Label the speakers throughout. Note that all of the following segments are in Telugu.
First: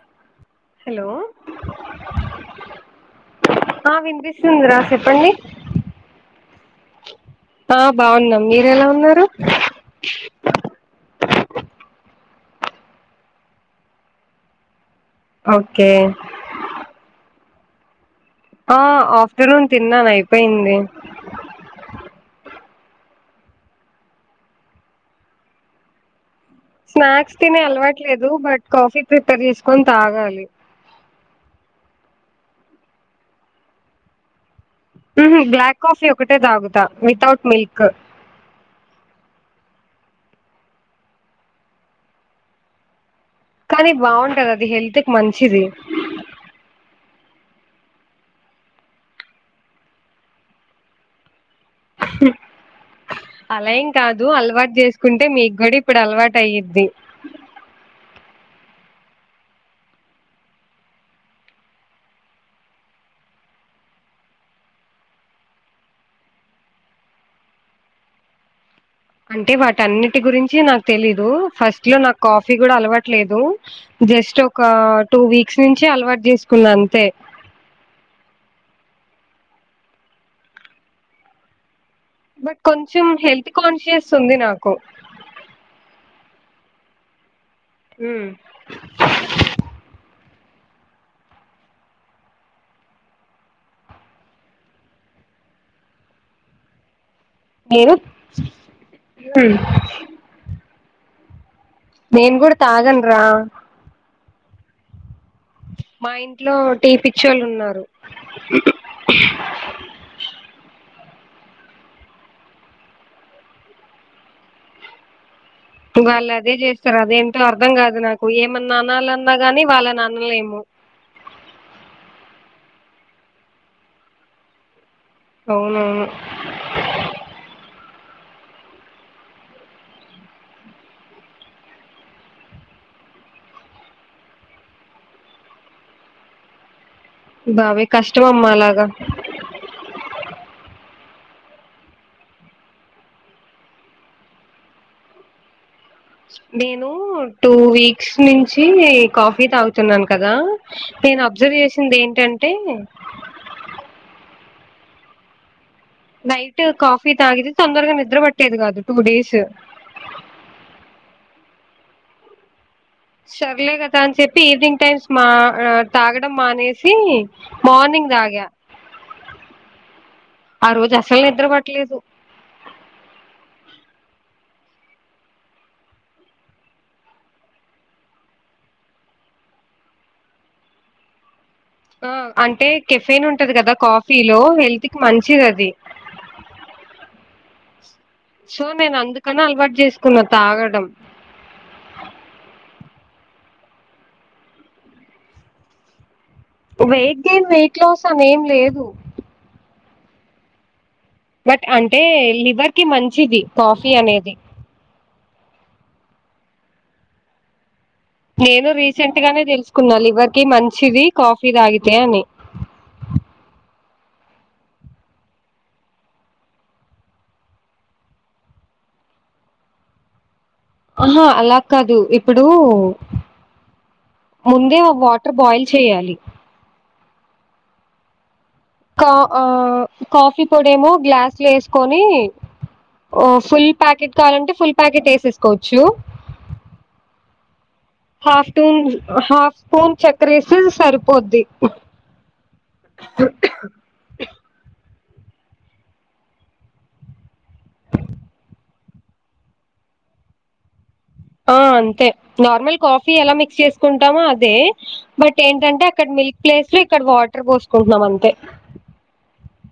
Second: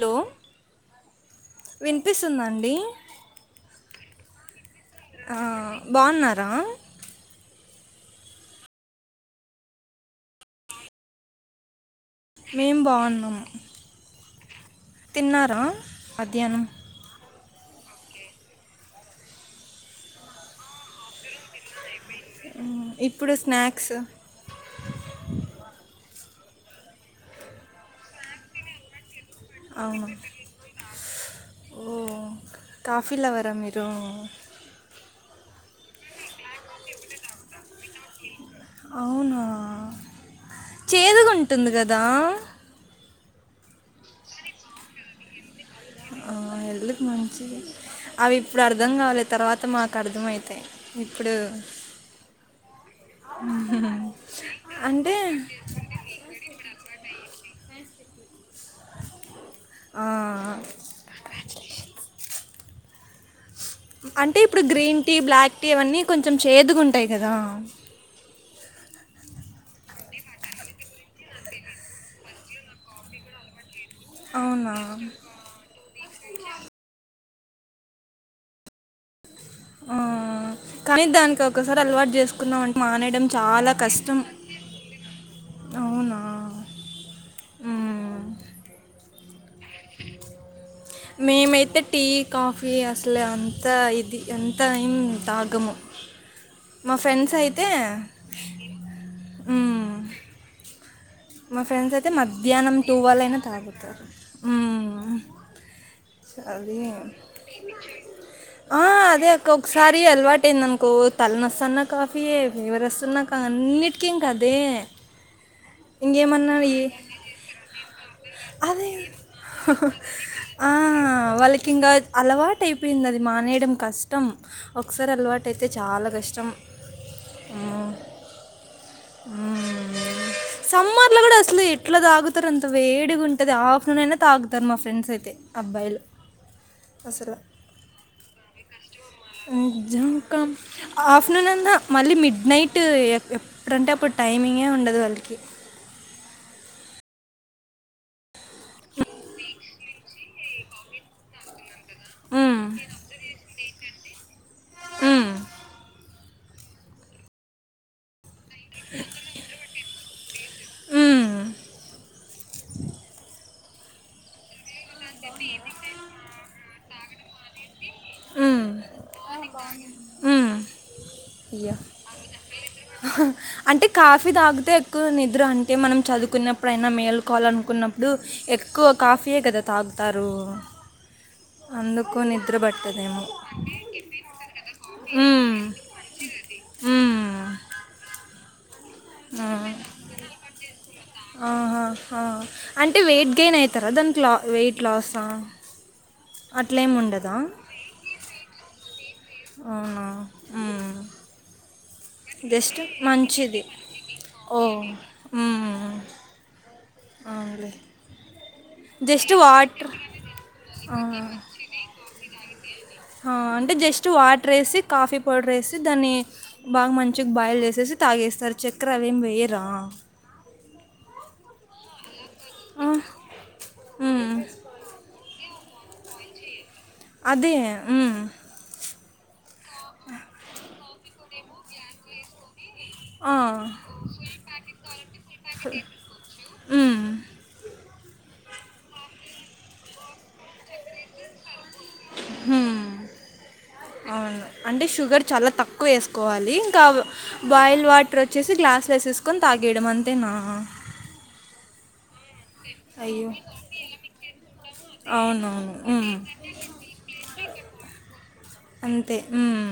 Speaker 1: హలో
Speaker 2: హలో
Speaker 1: వినిపిస్తుందండి
Speaker 2: ఆ వినిపిస్తుంది రా
Speaker 1: ఆ బాగున్నారా
Speaker 2: ఆ బాగున్నాం మీరు ఎలా ఉన్నారు
Speaker 1: మిము బాగున్నాము తిన్నారా
Speaker 2: ఓకే
Speaker 1: మధ్యాహ్నం
Speaker 2: ఆ ఆఫ్టర్నూన్ తిన్నాను అయిపోయింది
Speaker 1: ఇప్పుడు స్నాక్స్
Speaker 2: స్నాక్స్ తినే అలవాటు లేదు బట్ కాఫీ ప్రిపర్ చేసుకొని
Speaker 1: అవును
Speaker 2: తాగాలి
Speaker 1: ఓ కాఫీ లవరా మీరు
Speaker 2: ఉహు బ్లాక్ కాఫీ ఒకటే తాగుతా వితౌట్ మిల్క్
Speaker 1: అవునా చేదుగా ఉంటుంది కదా
Speaker 2: కానీ బాగుంటది అది హెల్త్ కి మంచిది
Speaker 1: ఆ హెల్త్ కు మంచిది అవి ఇప్పుడు అర్థం కావులె తర్వాత మాకు అర్థమయితయి ఇప్పుడు
Speaker 2: హ్ అలా ఏం కాదు అలవాటు
Speaker 1: అంటే
Speaker 2: చేసుకుంటే మీకు కూడా ఇప్పుడు అలవాటు అయ్యిద్ది
Speaker 1: ఆ అంటే ఇప్పుడు గ్రీన్ టీ బ్లాక్ టీ అవన్నీ కొంచెం చేదుగా ఉంటాయి కదా
Speaker 2: అంటే వాటి అన్నిటి గురించి నాకు తెలీదు ఫస్ట్ లో నాకు కాఫీ కూడా అలవాట్లేదు జస్ట్ ఒక
Speaker 1: అవునా
Speaker 2: టూ వీక్స్ నుంచి అలవాటు చేసుకున్న అంతే
Speaker 1: ఆ కానీ దానికి ఒకసారి అలవాటు
Speaker 2: బట్
Speaker 1: చేసుకున్నాం అంటే మానేయడం చాలా కష్టం
Speaker 2: కు
Speaker 1: అవునా
Speaker 2: హ
Speaker 1: మ్మ్. మేమైతే టీ కాఫీ అసలు అంత ఇది ఎంత అయినా తాగము మా ఫ్రెండ్స్ అయితే
Speaker 2: మీరు
Speaker 1: మ్మ్. మా ఫ్రెండ్స్ అయితే
Speaker 2: నేను కూడా
Speaker 1: మధ్యాహ్నం
Speaker 2: తాగను రా
Speaker 1: ట్వల్వ్ అయినా తాగుతారు మ్మ్.
Speaker 2: మా ఇంట్లో టీ పిచ్చోళ్ళు ఉన్నారు
Speaker 1: ఆ అదే అక్క ఒకసారి అలవాటు అయింది అనుకో తలనొస్తున్న కాఫీయే ఫీవర్ వస్తున్నా కా అన్నిటికి ఇంక అదే
Speaker 2: వాళ్ళు అదే
Speaker 1: ఇంకేమన్నా ఈ-
Speaker 2: చేస్తారు అదేంటో అర్థం కాదు నాకు
Speaker 1: అదే
Speaker 2: ఏమన్నాన్నాలన్నా గాని వాళ్ళననలేము
Speaker 1: ఆ వాళ్ళకి ఇంకా అలవాటు అయిపోయింది అది మానేయడం కష్టం కష్టం ఒకసారి అలవాటు అయితే
Speaker 2: అవునవును
Speaker 1: చాలా కష్టం ఆ సమ్మర్ లో కూడా అసలు ఎట్లా తాగుతారు అంత వేడిగా ఉంటది ఆఫ్టర్నూన్ అయినా తాగుతారు మా ఫ్రెండ్స్ అయితే అబ్బాయిలు అసలు
Speaker 2: బాబొయి కష్టం అమ్మా అలాగా
Speaker 1: నిజంకా ఆఫ్టర్నూన్ అన్నా మళ్ళీ మిడ్ నైట్ ఎప్పుడంటే అప్పుడు టైమింగే ఉండదు వాళ్ళకి
Speaker 2: నేను టూ వీక్స్ నుంచి నుంచి కాఫీ తాగుతున్నాను కదా నేను అబ్జర్వ్ చేసింది ఏంటంటే
Speaker 1: ఆ
Speaker 2: నైట్ కాఫీ తాగితే తొందరగ నిద్ర పట్టేది కాదు టూ డేస్
Speaker 1: ఆ
Speaker 2: సర్లే కదా అని చెప్పి ఈవినింగ్ టైమ్స్ మా ఆ తాగడం మానేసి మార్నింగ్ తాగ
Speaker 1: కానీ కానీ
Speaker 2: ఆ రోజు అసలు నిద్ర పట్టలేదు
Speaker 1: అంటే కాఫీ తాగితే ఎక్కువ నిద్ర అంటే మనం చదువుకున్నప్పుడైనా మేలుకోవాలనుకున్నప్పుడు అప్పుడు ఎక్కువ కాఫీయే కదా తాగుతారు
Speaker 2: ఆ
Speaker 1: అందుకు నిద్ర
Speaker 2: అంటే
Speaker 1: పట్టదేమో
Speaker 2: కెఫేన్ ఉంటది కదా కాఫీలో హెల్త్ కి మంచిది
Speaker 1: మ్మ్.
Speaker 2: అది
Speaker 1: మ్మ్.
Speaker 2: సో నేను అందుకని
Speaker 1: ఆ.
Speaker 2: అలవాటు చేసుకున్న తాగడం
Speaker 1: ఆహా హ అంటే వెయిట్ గెయిన్ అయితరా దానికి లా వెయిట్ లాసా అట్లేం
Speaker 2: వెయిట్
Speaker 1: ఉండదా
Speaker 2: గెయిన్ వెయిట్ లాస్ అని ఏం లేదు
Speaker 1: అవునా మ్మ్.
Speaker 2: బట్ అంటే లివర్ కి మంచిది కాఫీ అనేది
Speaker 1: ఓ ఉమ్ అవును లే
Speaker 2: నేను రీసెంట్ గానే తెలుసుకున్న లివర్కి మంచిది
Speaker 1: వాటర్
Speaker 2: కాఫీ తాగితే అని
Speaker 1: హా అంటే జస్ట్ వాటర్ వేసి కాఫీ పౌడర్ వేసి దాన్ని బాగ్ మంచిగా బాయిల్ చేసేసి తాగేస్తారు చక్కెర అవేమి వేయరా
Speaker 2: ఆహా అలా కాదు ఇప్పుడు
Speaker 1: ఆ, ఉమ్,
Speaker 2: ముందే వాటర్ బాయిల్ చేయాలి
Speaker 1: అదే ఊ
Speaker 2: కా ఆ కాఫీ పొడేమో గ్లాస్లు వేసుకొని ఓ
Speaker 1: ఆ,
Speaker 2: ఫుల్ ప్యాకెట్ కావాలంటే ఫుల్ ప్యాకెట్ వేసేసుకోవచ్చు
Speaker 1: ఉమ్,
Speaker 2: హాఫ్ టూన్ హాఫ్ స్పూన్ క్రిసిల్ సరిపోద్ది
Speaker 1: ఉమ్, అవును అంటే షుగర్ చాలా తక్కువ వేసుకోవాలి ఇంకా బాయిల్ వాటర్ వచ్చేసి గ్లాస్ వేసేసు కొని తాగేయడం అంతేనా
Speaker 2: ఆ అంతే నార్మల్ కాఫీ
Speaker 1: అయ్యో
Speaker 2: ఎలా మిక్స్ చేసుకుంటామో అదే బట్
Speaker 1: అవునవును
Speaker 2: ఏంటంటే అక్కడ
Speaker 1: ఉమ్,
Speaker 2: మిల్క్ ప్లేస్ లో ఇక్కడ వాటర్ పోసుకుంటున్నాం అంతే
Speaker 1: అంతే హ్మ్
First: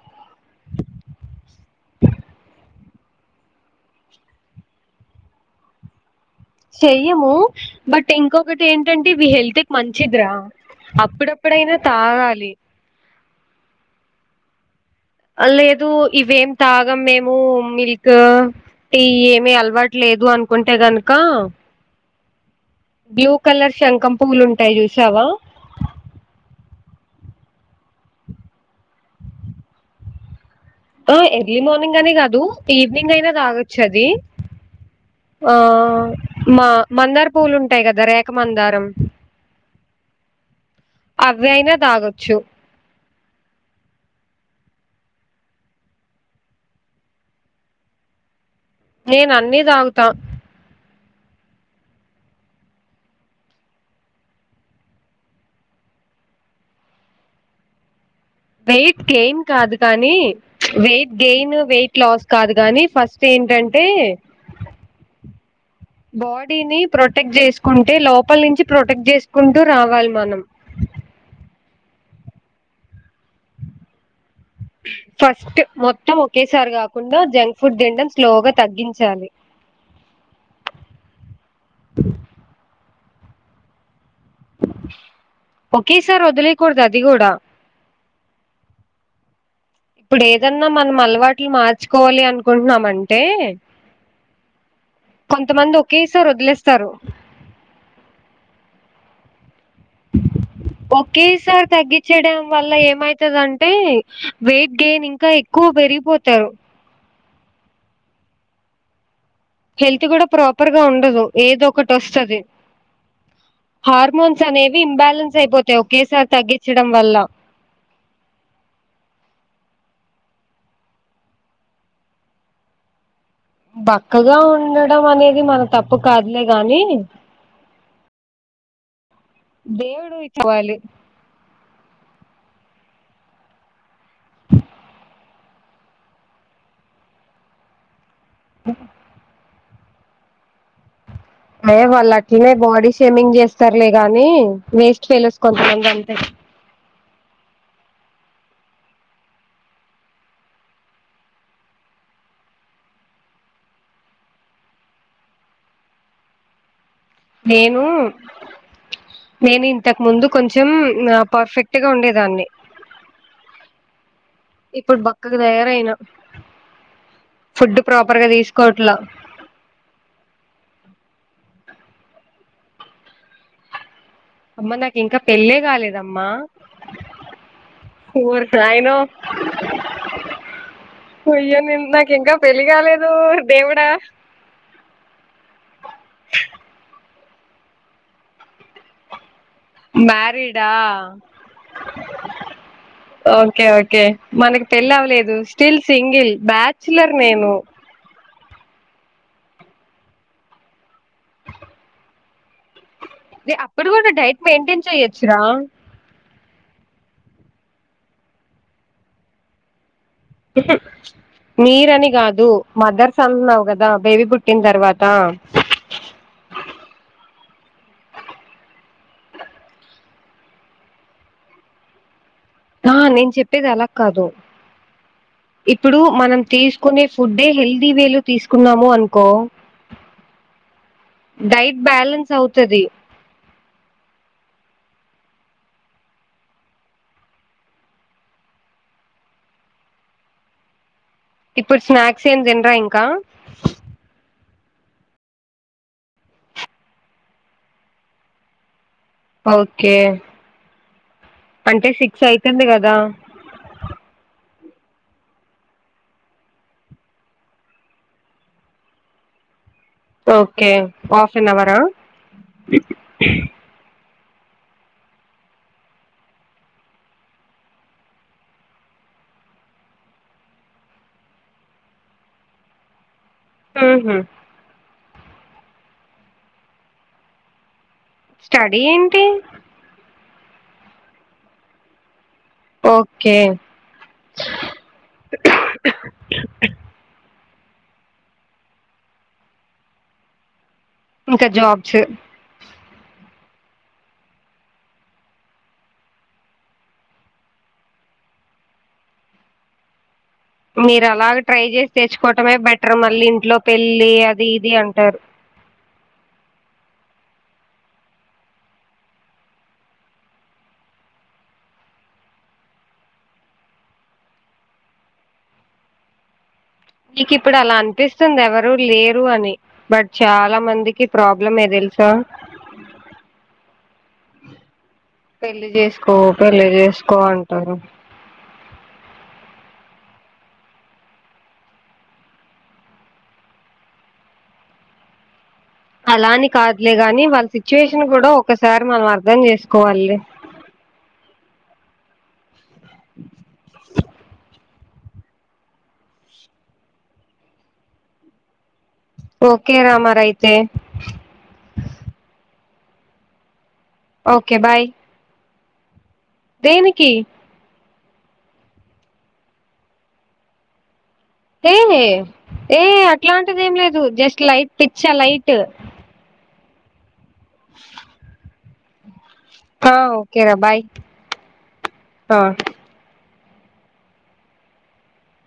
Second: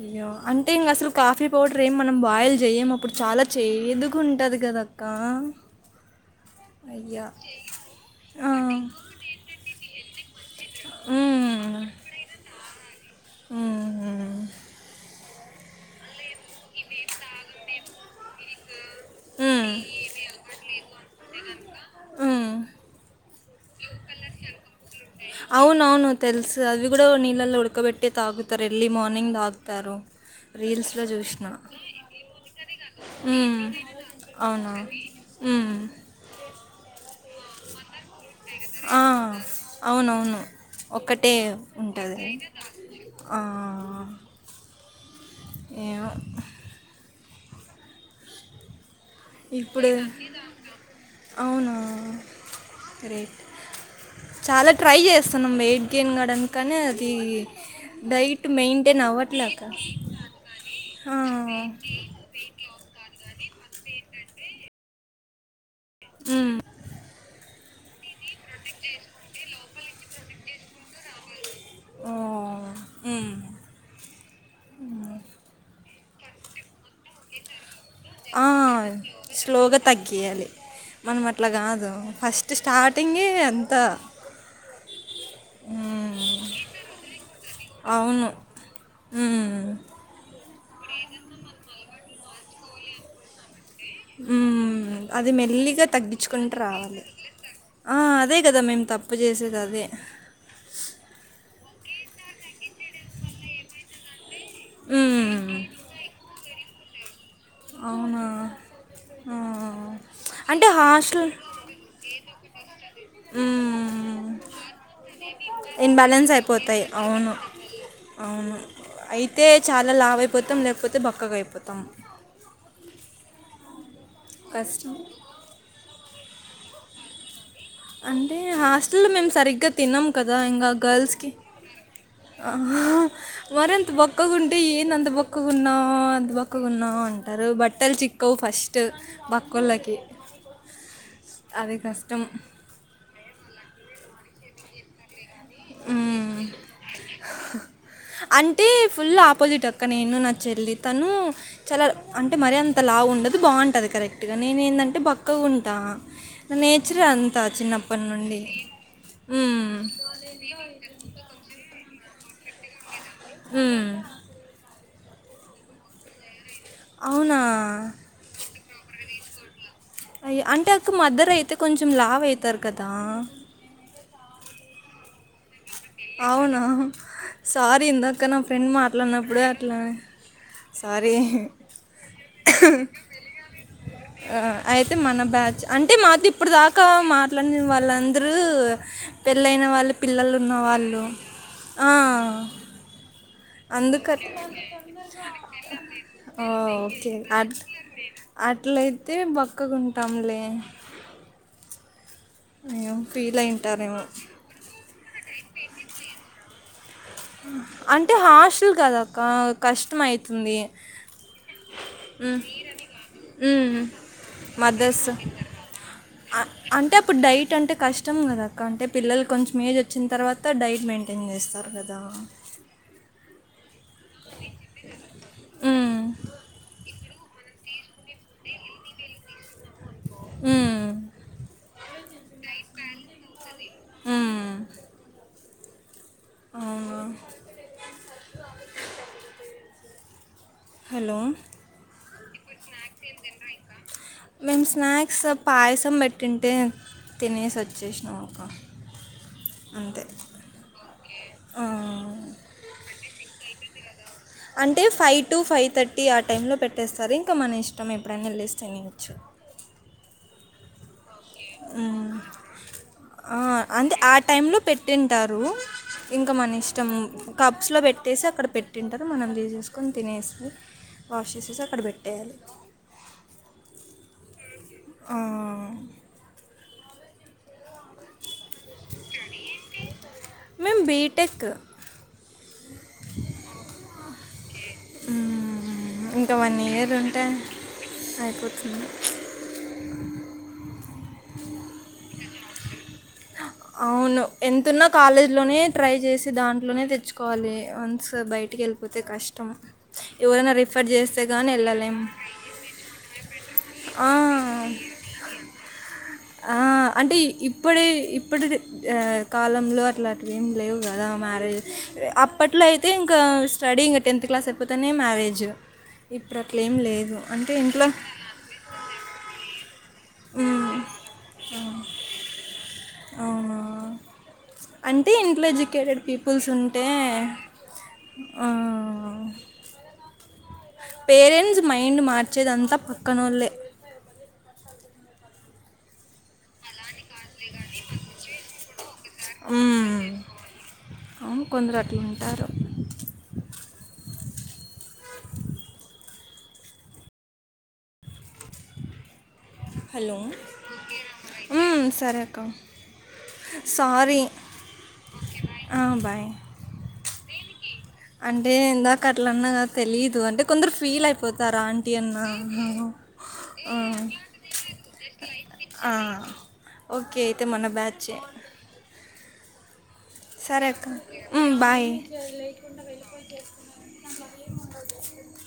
Speaker 1: అయ్యో అంటే ఇంక అసలు కాఫీ పౌడర్ ఏం మనం బాయిల్ చేయము అప్పుడు చాలా చేదుగ ఉంటది కదా కా
Speaker 2: చెయ్యము బట్
Speaker 1: ఆ,
Speaker 2: ఇంకొకటి ఏంటంటే హెల్త్ కి మంచిదిరా
Speaker 1: ఉమ్,
Speaker 2: అప్పుడప్పుడైనా తాగాలి
Speaker 1: హ్మ్ హు
Speaker 2: లేదు ఇవేం తాగం మేము మిల్క్ టీ ఏమి అలవాటులేదు అనుకుంటే గనుక
Speaker 1: ఉమ్.
Speaker 2: బ్లూ కలర్ శంఖం పువ్వులు ఉంటాయి చూసావా
Speaker 1: అవునవును తెల్సు అవి కూడా నీళ్లలో ఉడ్కబెట్ట తాగుతారు ఎర్లీ మార్నింగ్ తాగుతారు రీల్స్లో
Speaker 2: ఆ
Speaker 1: చూసిన
Speaker 2: ఎర్లీ మార్నింగ్ అని కాదు ఈవినింగ్ అయినా
Speaker 1: ఉమ్,
Speaker 2: తాగొచ్చు అది
Speaker 1: అవునా
Speaker 2: ఆ
Speaker 1: ఉమ్,
Speaker 2: మా మందార పూలు ఉంటాయి కదా రేఖ మందారం
Speaker 1: ఆ, అవునవును ఒక్కటే
Speaker 2: అవి అయినా
Speaker 1: ఉంటది
Speaker 2: తాగొచ్చు
Speaker 1: అది ఆ ఏమో
Speaker 2: నేను అన్ని
Speaker 1: ఇప్పుడు
Speaker 2: తాగుతా
Speaker 1: అవునా రేట్ చాలా ట్రై చేస్తున్నాం వెయిట్ గెయిన్ కాడానికనీ అది డైట్
Speaker 2: వెయిట్
Speaker 1: మెయింటైన్
Speaker 2: గెయిన్
Speaker 1: అవ్వట్లేక
Speaker 2: కాదు కానీ ప్చ్ వెయిట్
Speaker 1: ఆ,
Speaker 2: గెయిన్ వెయిట్ లాస్ కాదు గాని ఫస్ట్ ఏంటంటే
Speaker 1: ఉమ్,
Speaker 2: బాడీని ప్రొటెక్ట్ చేసుకుంటే లోపల నుంచి ప్రొటెక్ట్ చేసుకుంటూ రావాలి మనం
Speaker 1: ఓ హ్మ్
Speaker 2: ఫస్ట్ మొత్తం ఒకేసారి కాకుండా జంక్ ఫుడ్ తినడం
Speaker 1: ఆ,
Speaker 2: స్లోగా తగ్గించాలి
Speaker 1: స్లోగా తగ్గియాలి మనం అట్లా కాదు ఫస్ట్ స్టార్టింగే అంత
Speaker 2: ఒకే
Speaker 1: ఉమ్,
Speaker 2: సారి వదిలెకూడదు అది కూడా
Speaker 1: అవును ఉమ్,
Speaker 2: ఇప్పుడు ఏదన్నా మనం అలవాట్లు మార్చుకోవాలి అనుకుంటున్నామంటే.
Speaker 1: హ్మ్ అది
Speaker 2: కొంతమంది
Speaker 1: మెల్లిగా
Speaker 2: ఒకేసారి
Speaker 1: తగ్గించుకుంటు
Speaker 2: వదిలేస్తారు
Speaker 1: రావాలి. ఆ అదే కదా మేము తప్పు చేసేది అదే.
Speaker 2: ఓకే సారి తగ్గించడం వల్ల ఏమైతదంటే వెయిట్ గెయిన్ ఇంకా
Speaker 1: ఉమ్.
Speaker 2: ఎక్కువ పెరిగిపోతు తో
Speaker 1: ఆ
Speaker 2: హెల్త్ కూడా
Speaker 1: అంటే
Speaker 2: ప్రాపర్గా ఉండదు
Speaker 1: హాస్టల్
Speaker 2: ఏదో ఒకటి వస్తది.
Speaker 1: మ్మ్.
Speaker 2: హార్మోన్స్ అనేవి ఇంబాలెన్స్ అయిపోతాయి ఒకేసారి
Speaker 1: ఇన్బ్యాలెన్స్ అయిపోతాయి
Speaker 2: తగ్గించడం వల్ల.
Speaker 1: అవును అవును అయితే చాలా లావ అయిపోతాం లేకపోతే బక్కగా అయిపోతాం.
Speaker 2: బక్కగా
Speaker 1: కష్టం
Speaker 2: ఉండడం అనేది మన తప్పు కాదులే గాని.
Speaker 1: అంటే హాస్టల్ లో మేము సరిగ్గా తిన్నాం
Speaker 2: దేవుడు
Speaker 1: కదా ఇంకా
Speaker 2: ఇచ్చుకోవాలి
Speaker 1: గర్ల్స్ కి. అ మరి అంత బక్కకు ఉంటే ఏంది అంత బక్కకున్నావ్ అంత బక్కకున్నావ్ అంటారు బట్టలు చిక్. కువ ఫస్ట్ బక్కొల్లకి
Speaker 2: అయ వాళ్ళు అట్లనే బాడీ షేమింగ్ చేస్తారులే గాని వేస్ట్ ఫెలోస్ కొంతమంది అంతే.
Speaker 1: మ్మ్. అంటే ఫుల్ ఆపోజిట్ అక్క నేను నా చెల్లి తను. చాలా అంటే మరి అంత లావు ఉండదు బాగుంటంది కరెక్ట్గా నేను ఏంటంటే బక్కగా ఉంటా నేచరే అంత
Speaker 2: నేను
Speaker 1: చిన్నప్పటి నుండి ఊ.
Speaker 2: నేను ఇంతకు ముందు కొంచెం పర్ఫెక్ట్గా ఉండేదాన్ని.
Speaker 1: అ
Speaker 2: ఇప్పుడు బక్కక తయారయినా
Speaker 1: అవునా
Speaker 2: ఫుడ్ ప్రాపర్ గా తీసుకోవట్లా.
Speaker 1: అయ అంటే అకు మదర్ అయితే కొంచెం లావ్ అయితారు కదా.
Speaker 2: అమ్మ నాకు ఇంకా పెళ్ళ కాలేదమ్మ.
Speaker 1: అవునా సారీ ఇందాక నా
Speaker 2: ఓరి
Speaker 1: ఫ్రెండ్
Speaker 2: నాయనో
Speaker 1: మాట్లాడినప్పుడే అట్లా సారీ
Speaker 2: అయ్యో నేను నాకు ఇంకా పెళ్లి కాలేదు ఓరి దేవుడా.
Speaker 1: అయితే మన బ్యాచ్ అంటే మాది ఇప్పుడు దాకా మాట్లాడిన వాళ్ళందరూ పెళ్ళయిైన వాళ్ళు పిల్లలు
Speaker 2: మ్యారీడా
Speaker 1: ఉన్నవాళ్ళు ఆ
Speaker 2: ఓకే ఓకే
Speaker 1: అందుక
Speaker 2: మనకి పెళ్లి అవ్వలేదు స్టిల్ సింగిల్
Speaker 1: ఓకే
Speaker 2: బ్యాచులర్
Speaker 1: అ
Speaker 2: నేను
Speaker 1: అట్లయితే బక్కకుంటాంలే అయ్యో ఫీల్
Speaker 2: అప్పుడు
Speaker 1: అయింటారేమో
Speaker 2: కూడా డైట్ మెయింటైన్ చెయ్యొచ్చురా.
Speaker 1: అంటే హాస్టల్ కదక్క
Speaker 2: మీరని కాదు మదర్స్ అన్నావు
Speaker 1: ఉమ్,
Speaker 2: కదా బేబీ పుట్ తర్వాత
Speaker 1: మదర్స్ అంటే అప్పుడు డైట్ అంటే కష్టం కదక్క అంటే పిల్లలు కొంచెం ఏజ్ వచ్చిన తర్వాత. అంత డైట్ మెయింటైన్ చేస్తారు కదా.
Speaker 2: ఆ నేను చెప్పేది అలా కాదు. ఇప్పుడు
Speaker 1: ఉమ్.
Speaker 2: మనం తీసుకునే ఫుడే హెల్దీ వేలు తీసుకున్నాము అనుకో.
Speaker 1: హ్మ్.
Speaker 2: డైట్ బ్యాలెన్స్ అవుతది.
Speaker 1: హమ్ అవునా హలో
Speaker 2: ఇప్పుడు స్నాక్స్ ఏం తినరా ఇంకా
Speaker 1: మేము స్నాక్స్ పాయసం పెట్టింటే తినేసి వచ్చేసినామక్క.
Speaker 2: ఓకే
Speaker 1: ఆ!
Speaker 2: అంటే సిక్స్ అయితుంది కదా
Speaker 1: అంటే ఫైవ్ టు ఫైవ్ థర్టీ ఆ టైంలో పెట్టేస్తారు ఇంకా మన ఇష్టం ఎప్పుడైనా వెళ్ళిసి తినేయోచ్చు
Speaker 2: ఓకే హాఫ్ అన్ అవరా
Speaker 1: హ్మ్. ఆ అంటే ఆ టైమ్లో పెట్టుంటారు ఇంకా మన ఇష్టం కప్స్లో పెట్టేసి అక్కడ పెట్టింటారు మనం తీసేసుకొని తినేసి వాష్ చేసేసి అక్కడ పెట్టేయాలి
Speaker 2: ఊహు
Speaker 1: ఆ
Speaker 2: స్టడీ ఏంటి
Speaker 1: మేమ్ బీటెక్
Speaker 2: ఓకే
Speaker 1: ఉమ్ ఇంకా వన్ ఇయర్ ఉంటే అయిపోతుంది
Speaker 2: ఇంకా జాబ్స్
Speaker 1: అవును ఎంతున్న కాలేజీలోనే ట్రై చేసి దాంట్లోనే తెచ్చుకోవాలి వన్స్ బయటికెళ్ళి పోతే కష్టం ఎవరైనా రీఫ్
Speaker 2: మీరు అలాగ ట్రై చేసి తెచ్చుకోవటమే బెటర్ మళ్ళీ ఇంట్లో
Speaker 1: ఆ,
Speaker 2: పెళ్లి అది ఇది అంటారు
Speaker 1: ఆ అంటే ఇప్పుడే ఇప్పటి కాలంలో అట్లట్ల ఏమి లేవు కదా మ్యారేజ్ అప్పట్లో అయితే ఇంకా స్టడీఇంగ్ టెన్త్ క్లాస్ అయిపోతేనే మ్యారేజ్ ఇప్పుడు అట్ల ఏం లేదు
Speaker 2: నీకు
Speaker 1: అంటే
Speaker 2: ఇప్పుడు అలా
Speaker 1: ఇంట్లో
Speaker 2: అనిపిస్త పిస్తుంది ఎవరు లేరు అని బట్ చాలా
Speaker 1: మ్మ్.
Speaker 2: మందికి ప్రాబ్లమే తెలుసా
Speaker 1: అవునా అంటే ఇంట్లో
Speaker 2: పెళ్లి
Speaker 1: ఎడ్యుకేటెడ్
Speaker 2: చేసుకో
Speaker 1: పీపుల్స్
Speaker 2: పెళ్లి
Speaker 1: ఉంటే
Speaker 2: చేసుకో అంటారు
Speaker 1: ఆ పేరెంట్స్ మైండ్ మార్చేదంతా పక్కనోళ్లే
Speaker 2: అలాని కాదులే గాని వాళ్ళ సిచ్యువేషన్ కూడా ఒకసారి మనం అర్ధం
Speaker 1: మ్మ్.
Speaker 2: చేసుకోవాలిలే
Speaker 1: అవును కొందరు అట్ల ఉంటారు
Speaker 2: ఓకేరా మరైతే
Speaker 1: ఊ సరే అక్క సారీ
Speaker 2: ఓకే బాయ్
Speaker 1: ఆ బాయ్
Speaker 2: దేనికి
Speaker 1: అంటే ఇందాక అట్లన్నాకదా తెలీదు అంటే కొందరు ఫీల్ అయితరు పోతారు
Speaker 2: ఏ
Speaker 1: ఆంటీ అన్నా
Speaker 2: ఏ అట్లాంటిది ఏం లేదు జస్ట్ లైట్ పిచ్చ లైట్
Speaker 1: ఆ ఓకే అయితే మన్న బ్యాచేయే
Speaker 2: అ
Speaker 1: సరే అక్క ఊ బాయ్
Speaker 2: ఆ
Speaker 1: టంలాే మండలు